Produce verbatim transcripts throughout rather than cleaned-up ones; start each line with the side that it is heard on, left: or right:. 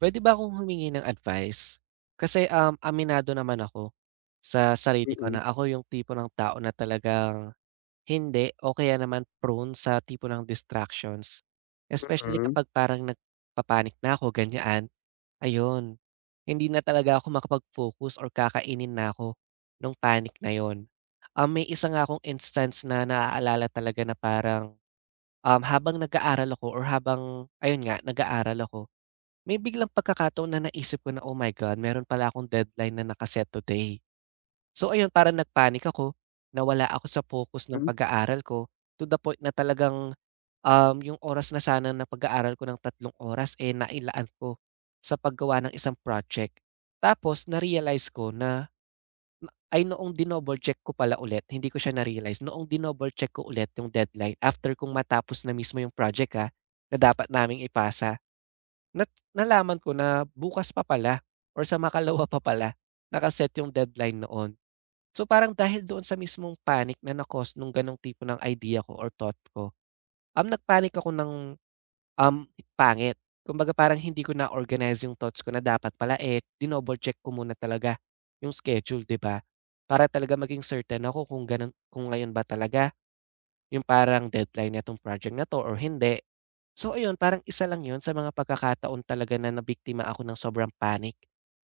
right: Puwede ba akong humingi ng advice? Kasi, um, aminado naman ako sa sarili ko
left: Mm,
right: na ako yung tipo ng tao na talagang hindi o kaya naman prone sa tipo ng distractions. Especially
left: mm,
right: kapag parang nagpapanik na ako, ganyan, ayun, hindi na talaga ako makapag-focus or kakainin na ako nung panic na yon. Um, may isa nga akong instance na naaalala talaga na parang, um, habang nag-aaral ako or habang ayun nga, nag-aaral ako, may biglang pagkakataon na naisip ko na, "Oh my God, meron pala akong deadline na nakaset set today." So ayun, parang nag-panic ako, nawala ako sa focus ng
left: hmm,
right: pag-aaral ko to the point na talagang, um, yung oras na sana na pag-aaral ko ng tatlong oras, eh, nailaan ko sa paggawa ng isang project. Tapos na-realize ko na ay noong dinoble check ko pala ulit, hindi ko siya na-realize, noong dinoble check ko ulit yung deadline after kong matapos na mismo yung project, ah, na dapat naming ipasa. Nat nalaman ko na bukas pa pala or sa makalawa pa pala naka yung deadline noon. So, parang dahil doon sa mismong panic na na-cause nung gano'ng tipo ng idea ko or thought ko, um, nagpanic ako ng, um, pangit. Kumbaga parang hindi ko na-organize yung thoughts ko na dapat pala, eh, dinoble check ko muna talaga yung schedule, 'di ba? Para talaga maging certain ako kung gano'n kung ngayon ba talaga yung parang deadline nitong project na 'to or hindi. So ayun, parang isa lang yun sa mga pagkakataon talaga na nabiktima ako ng sobrang panic,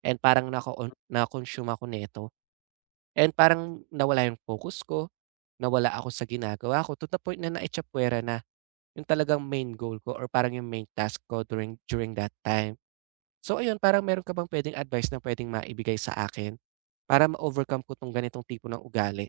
right: and parang nako na-consume ako nito, and parang nawala yung focus ko, nawala ako sa ginagawa ko to the point na naitsapuwera na yung talagang main goal ko or parang yung main task ko during during that time. So ayun, parang meron ka bang pwedeng advice na pwedeng maibigay sa akin para ma-overcome ko 'tong ganitong tipo ng ugali?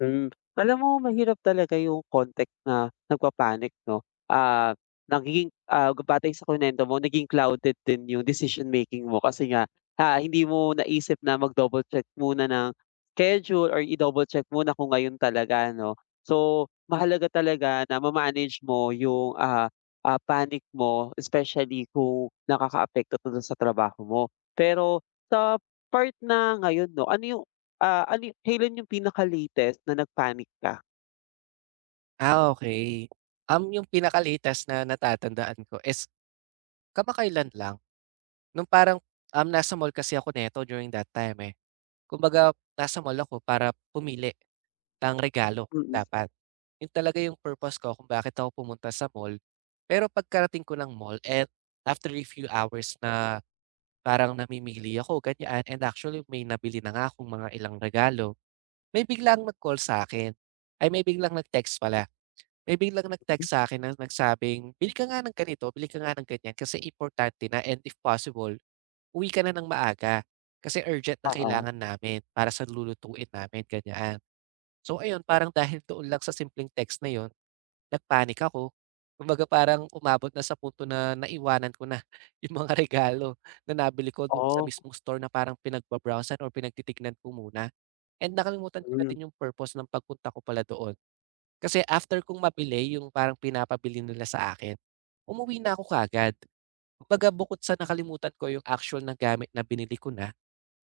left: hmm. Alam mo mahirap talaga yung context na nagpa-panic 'no, ah, nagiging, ah, batay sa kinuwento mo naging clouded din yung decision making mo kasi nga, ha hindi mo naisip na mag-double check muna ng schedule or i-double check muna kung ngayon talaga 'no. So, mahalaga talaga na ma-manage mo yung, ah, ah, panic mo especially kung nakakaapekto to dun sa trabaho mo. Pero sa part na ngayon 'no, ano yung Ah, ano yu kailan yung pinaka-latest na nag-panic ka?
right: Ah, okay. Um, yung pinaka-latest na natatandaan ko is kamakailan lang. Nung parang, um, nasa mall kasi ako neto during that time, eh. Kumbaga nasa mall ako para pumili ng regalo
left: Mm.
right: dapat. Yun talaga yung purpose ko kung bakit ako pumunta sa mall. Pero pagkarating ko ng mall, and after a few hours na parang namimili ako ganyan, and actually may nabili na nga akong mga ilang regalo, may biglang nag-call sa akin ay may biglang nag-text pala. May biglang nag-text sa akin na nagsabing, "Bili ka nga ng ganito, bili ka nga ng ganyan kasi importante na, and if possible, uwi ka na ng maaga kasi urgent na
left: Oo.
right: kailangan namin para sa lulutuin namin," ganyan. So ayun, parang dahil doon lang sa simpleng text na yon, nag-panic ako. Kumbaga parang umabot na sa punto na naiwanan ko na yung mga regalo na nabili ko doon sa
left: Oh,
right: mismong store na parang pinagba-browsan or pinagtitignan ko muna, and nakalimutan ko na
left: hmm,
right: din yung purpose ng pagpunta ko pala doon. Kasi after kong mabili yung parang pinapabili nila sa akin, umuwi na ako kaagad. Kumbaga bukod sa nakalimutan ko yung actual na gamit na binili ko na,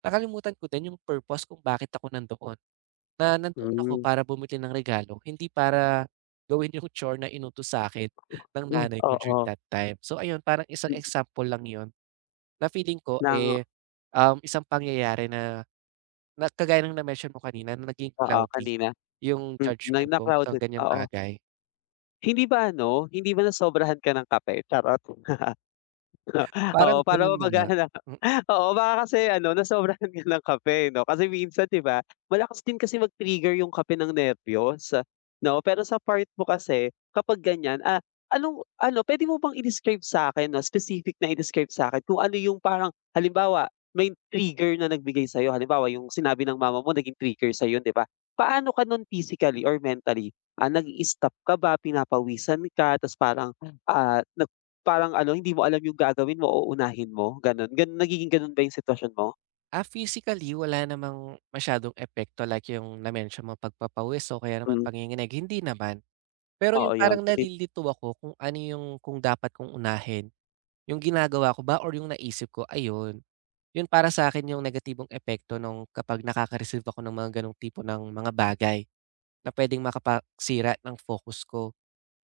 right: nakalimutan ko din yung purpose kung bakit ako nandoon. Na nandoon ako
left: hmm.
right: para bumili ng regalo, hindi para gawin yung chore na inutos sa akin ng nanay ko during
left: Oo,
right: that time. So ayun, parang isang
left: m
right: example lang yun na feeling ko,
left: ng
right: eh, um, isang pangyayari na, na kagaya ng na-mention mo kanina na naging
left: oo,
right: cloudy
left: kanina.
right: yung
left: Mm, na
right: judgment ko sa
left: na-crowded,
right: ganyang
left: oo.
right: bagay.
left: Hindi ba ano, hindi ba nasobrahan ka ng kape? Charot.
right: Parang
left: Oo, para
right: gano'n na nga.
left: mapagaan na.
right: Mm.
left: Oo, baka kasi ano nasobrahan ka ng kape 'no, kasi minsan 'di ba, malakas din kasi mag-trigger yung kape ng nerbiyos, 'no? Pero sa part mo kasi kapag ganyan, ah, anong ano pwede mo bang i-describe sa akin 'no, specific na i-describe sa akin kung ano yung parang halimbawa may trigger na nagbigay sa'yo, halimbawa yung sinabi ng mama mo naging trigger sa'yo 'di ba? Paano ka nun physically or mentally? Ah, nag stop ka ba, pinapawisan ka, ta's parang, ah, nag parang ano, hindi mo alam yung gagawin mo o uunahin mo, gano'n. Gan nagiging gano'n ba yung sitwasyon mo?
right: Ah, physically wala namang masyadong epekto like yung na-mention mo pagpapawis o kaya naman
left: Hmm,
right: panginginig, hindi naman. Pero
left: oo,
right: yung
left: yun
right: parang
left: pati
right: nalilito ako kung ano yung kung dapat kong unahin, yung ginagawa ko ba or yung naisip ko, ayun. Yun para sa akin yung negatibong epekto nung kapag nakaka-receive ako ng mga gano'ng tipo ng mga bagay na pwedeng makapagsira ng focus ko.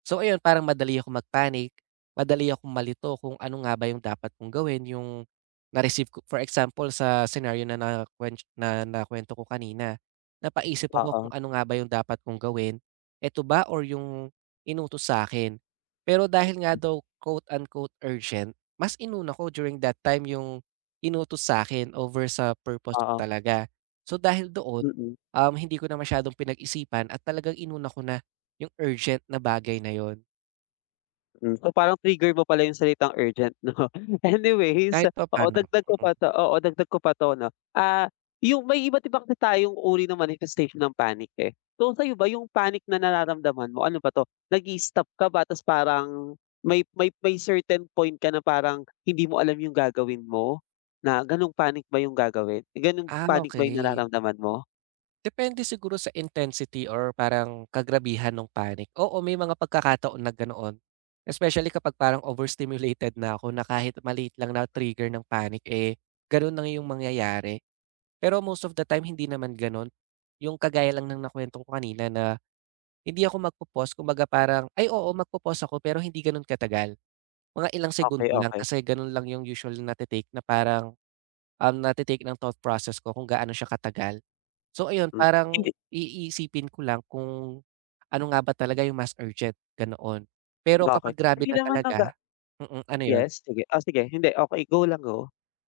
right: So ayun, parang madali ako mag-panic, madali akong malito kung ano nga ba yung dapat kong gawin, yung na-receive ko for example sa scenario na nakuen na nakuwento ko kanina, napaisip ako
left: oo,
right: kung ano nga ba yung dapat kong gawin, eto ba or yung inutos sa akin. Pero dahil nga daw quote unquote urgent, mas inuna ko during that time yung inutos sa akin over sa purpose ko
left: oo,
right: talaga. So dahil doon,
left: mm.
right: um, hindi ko na masyadong pinag-isipan at talagang inuna ko na yung urgent na bagay na yun,
left: Hmm, so parang trigger mo pala yung salitang urgent 'no? Anyways,
right: kahit
left: oo
right: papaano. Mm.
left: dagdag ko pa 'to oo dagdag ko pa 'to 'no, ah, yung may iba't iba kasi tayong uri ng manifestation ng panic, eh. So sa'yo ba yung panic na nararamdaman mo ano ba 'to, nag-i-stop ka ba ta's parang may may may certain point ka na parang hindi mo alam yung gagawin mo? Na gano'ng panic ba yung gagawin gano'ng
right: Ah,
left: panic ba yung
right: okey.
left: nararamdaman mo?
right: Depende siguro sa intensity or parang kagrabihan nung panic. Oo, may mga pagkakataon na ganoon. Especially kapag parang overstimulated na ako na kahit maliit lang na trigger ng panic, eh, ganun na yung mangyayari. Pero most of the time hindi naman gano'n. Yung kagaya lang ng nakuwento ko kanina na hindi ako magpo-pause kumbaga parang, ay oo magpo-pause ako pero hindi gano'n katagal. Mga ilang segundo
left: Okey,
right: lang
left: okey,
right: kasi gano'n lang yung usual na nate na parang, um, nate ng thought process ko kung gaano siya katagal. So ayun,
left: mm.
right: parang
left: Hindi
right: iisipin ko lang kung ano nga ba talaga yung mas urgent, ganoon. Pero kapag
left: okey.
right: grabe
left: Hindi
right: na
left: naman
right: talaga
left: naga
right: mm, mm, ano yun?
left: Yes, sige, oh sige, hindi okey, go lang, go.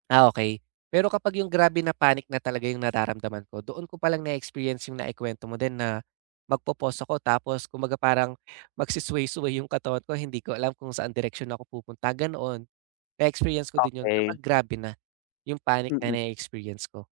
right: Ah, okay. Pero kapag yung grabe na panic na talaga yung nararamdaman ko, doon ko palang na-experience yung naikuwento mo din na magpo-pause ako tapos kumbaga parang magsusway-sway yung katawan ko, hindi ko alam kung saan direksyon ako pupunta, ganoon. Na-experience ko din yun
left: Okey.
right: kapag grabe na yung panic na
left: Mm.
right: na experience ko.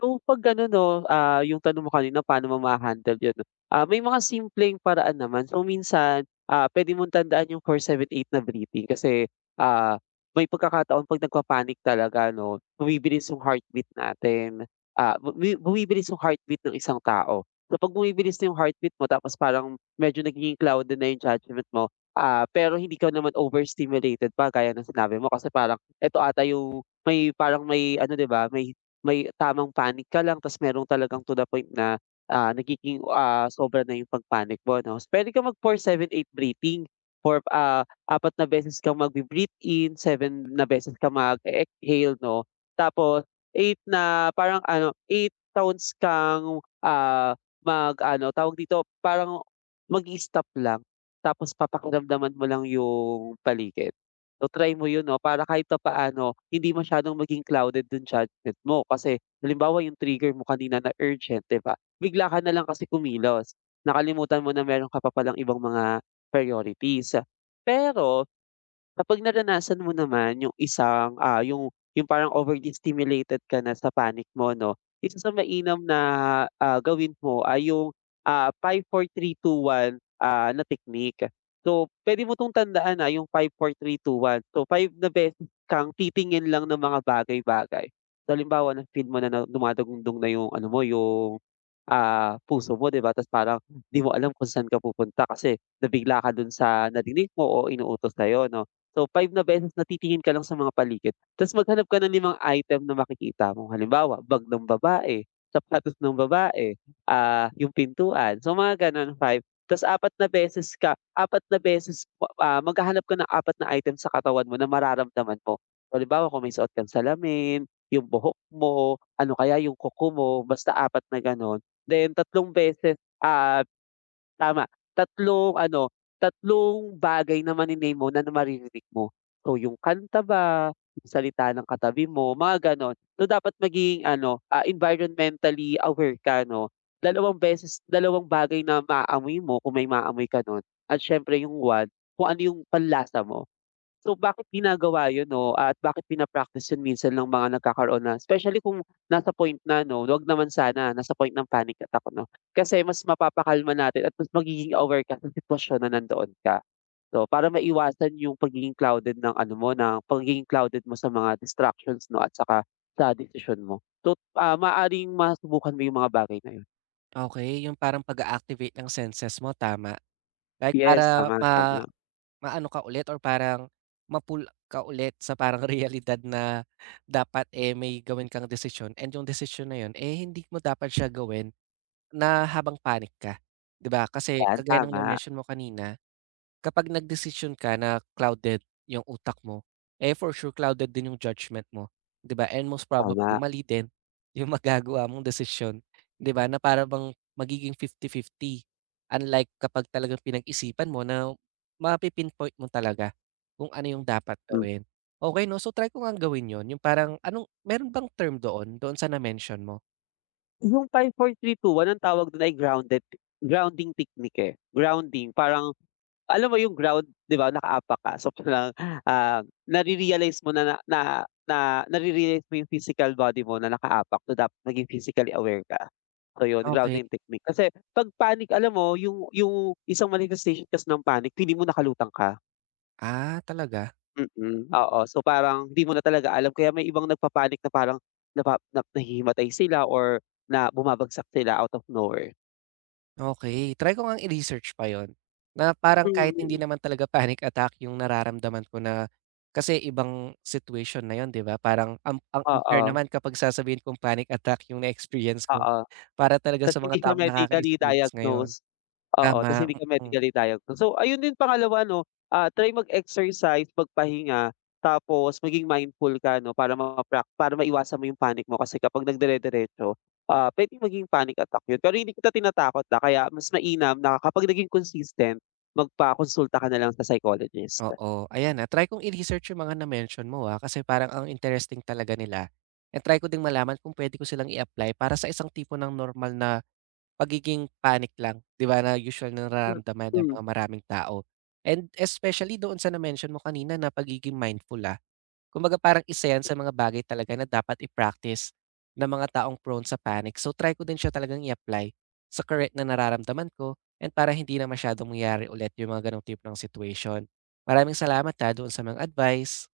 left: So, 'pag gano'n 'no, ah, yung tanong mo kanina paano mo maha-handle yun 'no, ah, may mga simpleng paraan naman. So, minsan, ah, puwede mong tandaan yung four seven eight na breathing kasi, ah, may pagkakataon 'pag nagpa-panic talaga 'no, bumibilis yung heartbeat natin, ah, bumi bumibilis yung heartbeat ng isang tao. So, 'pag bumibilis na yung heartbeat mo tapos parang medyo nagiging clouded na yung judgment mo, ah, pero hindi ka naman overstimulated pa gaya ng sinabi mo kasi parang eto ata yung may parang may ano, 'di ba, may may tamang panic ka lang ta's merong talagang to the point na, ah, nagiging, ah, sobra na yung pag-panic mo 'no. Puwede ka mag four seven eight breathing. For, ah, apat na beses kang magbe-breathe in, seven na beses ka mag exhale 'no. Tapos eight na parang ano, eight counts kang, ah, mag-ano, tawag dito, parang mag stop lang tapos papakiramdaman mo lang yung paligid. So, try mo yun 'no, para kahit pa papaano hindi masyadong maging clouded yung judgment mo. Kasi halimbawa yung trigger mo kanina na urgent, 'di ba? Bigla ka na lang kasi kumilos, nakalimutan mo na meron ka pa palang ibang mga priorities. Pero kapag naranasan mo naman yung isang, ah, yung yung parang overly stimulated ka na sa panic mo 'no, isa sa mainam na, ah, gawin mo ay yung, ah, five, four, three, two, one, ah, na technique. So, pwede mo 'tong tandaan, na yung five four three two one. So, five na beses kang titingin lang ng mga bagay-bagay. So, halimbawa na-feel mo na na dumadagundong na yung ano mo, yung ah, puso mo 'di ba? Tapos parang di mo alam kung saan ka pupunta kasi nabigla ka dun sa narinig mo o inuutos sa'yo 'no. So five na beses na titingin ka lang sa mga paligid tapos maghanap ka ng limang item na makikita mo. Halimbawa, bag ng babae, sapatos ng babae, ah, yung pintuan. So mga gano'n five tapos apat na beses ka apat na beses, ah, maghahanap ka ng apat na item sa katawan mo na mararamdaman mo. So, halimbawa kung may suot kang salamin, yung buhok mo, ano kaya yung kuko mo, basta apat na gano'n. Then tatlong beses, ah, tama, tatlong ano, tatlong bagay na mane-name mo na maririnig mo. So yung kanta ba, yung salita ng katabi mo, mga gano'n. So dapat maging ano, ah, environmentally aware ka 'no. Dalawang beses dalawang bagay na maaamoy mo kung may maaamoy ka nun at siyempre yung one kung ano yung panlasa mo. So, bakit ginagawa yun 'no, at bakit pina-practice yun minsan ng mga nagkakaroon na especially kung nasa point na 'no, wag naman sana nasa point ng panic attack 'no. Kasi mas mapapakalma natin at mas magiging aware ka sa sitwasyon na nandoon ka. So, para maiwasan yung pagiging clouded ng ano mo, ng pagiging clouded mo sa mga distractions 'no, at saka sa decision mo. So, ah, maaring masubukan mo yung mga bagay na yun.
right: Okay, yung parang pag-a-activate ng senses mo, tama. Like
left: Yes,
right: para
left: tama,
right: ma
left: tama.
right: Maano ka ulit or parang mapul ka ulit sa parang realidad na dapat, eh, may gawin kang desisyon, and yung desisyon na yun, eh, hindi mo dapat siya gawin na habang panic ka, 'di ba? Kasi
left: Yan,
right: kagaya ng
left: tama,
right: na-mention mo kanina. Kapag nagdesisyon ka na clouded yung utak mo, eh, for sure clouded din yung judgment mo, 'di ba? And most probably
left: tama.
right: mali din yung magagawa mong desisyon, 'di ba, na para bang magiging fifty fifty. Unlike kapag talagang pinag-isipan mo na mapi-pinpoint mo talaga kung ano yung dapat
left: Mm.
right: gawin. Okey 'no, so try ko ngang gawin yon. Yung parang anong meron bang term doon, doon sa na-mention mo?
left: Yung five four, three two, one ang tawag dun ay grounded grounding technique, eh. Grounding parang alam mo yung ground 'di ba nakaapak ka so parang, ah, nare-realize mo na na na na nare-realize mo yung physical body mo na nakaapak so dapat maging physically aware ka. So yun,
right: Okey.
left: grounding technique. Kasi 'pag panic alam mo yung yung isang manifestation kasi ng panic hindi mo nakalutang ka.
right: Ah, talaga?
left: Mm, oo. So parang hindi mo na talaga alam kaya may ibang nagpapanik na parang napa na nahihimatay sila or na bumabagsak sila out of nowhere.
right: Okey, try ko ngang i-research pa yun, na parang kahit hindi
left: Mm,
right: naman talaga panic attack yung nararamdaman ko na kasi ibang situation na yun 'di ba, parang ang ang unfair
left: oo,
right: naman kapag sasabihin kong panic attack yung na-experience ko
left: oo.
right: para talaga
left: Tas
right: sa mga
left: hindi siya
right: taong
left: medically
right: nakaka-experience ngayon.
left: diagnosed, oo, tas
right: Tama,
left: hindi ka
right: mm,
left: medically diagnosed. So, ayun din pangalawa 'no, ah, try mag-exercise, magpahinga, tapos maging mindful ka 'no para maprak para maiwasan mo yung panic mo kasi kapag nagdire-diretso, ah, puwedeng maging panic attack yun. Pero hindi kita tinatakot, ah, kaya mas mainam na kapag naging consistent, magpakonsulta ka na lang sa psychologist.
right: oo. Ayan, ah, try kong i-research yung mga na-mention mo, ah, kasi parang ang interesting talaga nila, and try ko ding malaman kung puwede ko silang i-apply para sa isang tipo ng normal na pagiging panic lang, 'di ba, na usual na
left: Mm.
right: nararamdaman ng mga
left: Mm.
right: maraming tao. And especially doon sa na-mention mo kanina na pagiging mindful, ah. Kumbaga parang isa 'yan sa mga bagay talaga na dapat i-practice ng mga taong prone sa panic. So, try ko din siya talagang i-apply sa current na nararamdaman ko, and para hindi na masyadong mangyari ulit yung mga gano'ng tipo ng situation. Maraming salamat, ah, doon sa mga advice.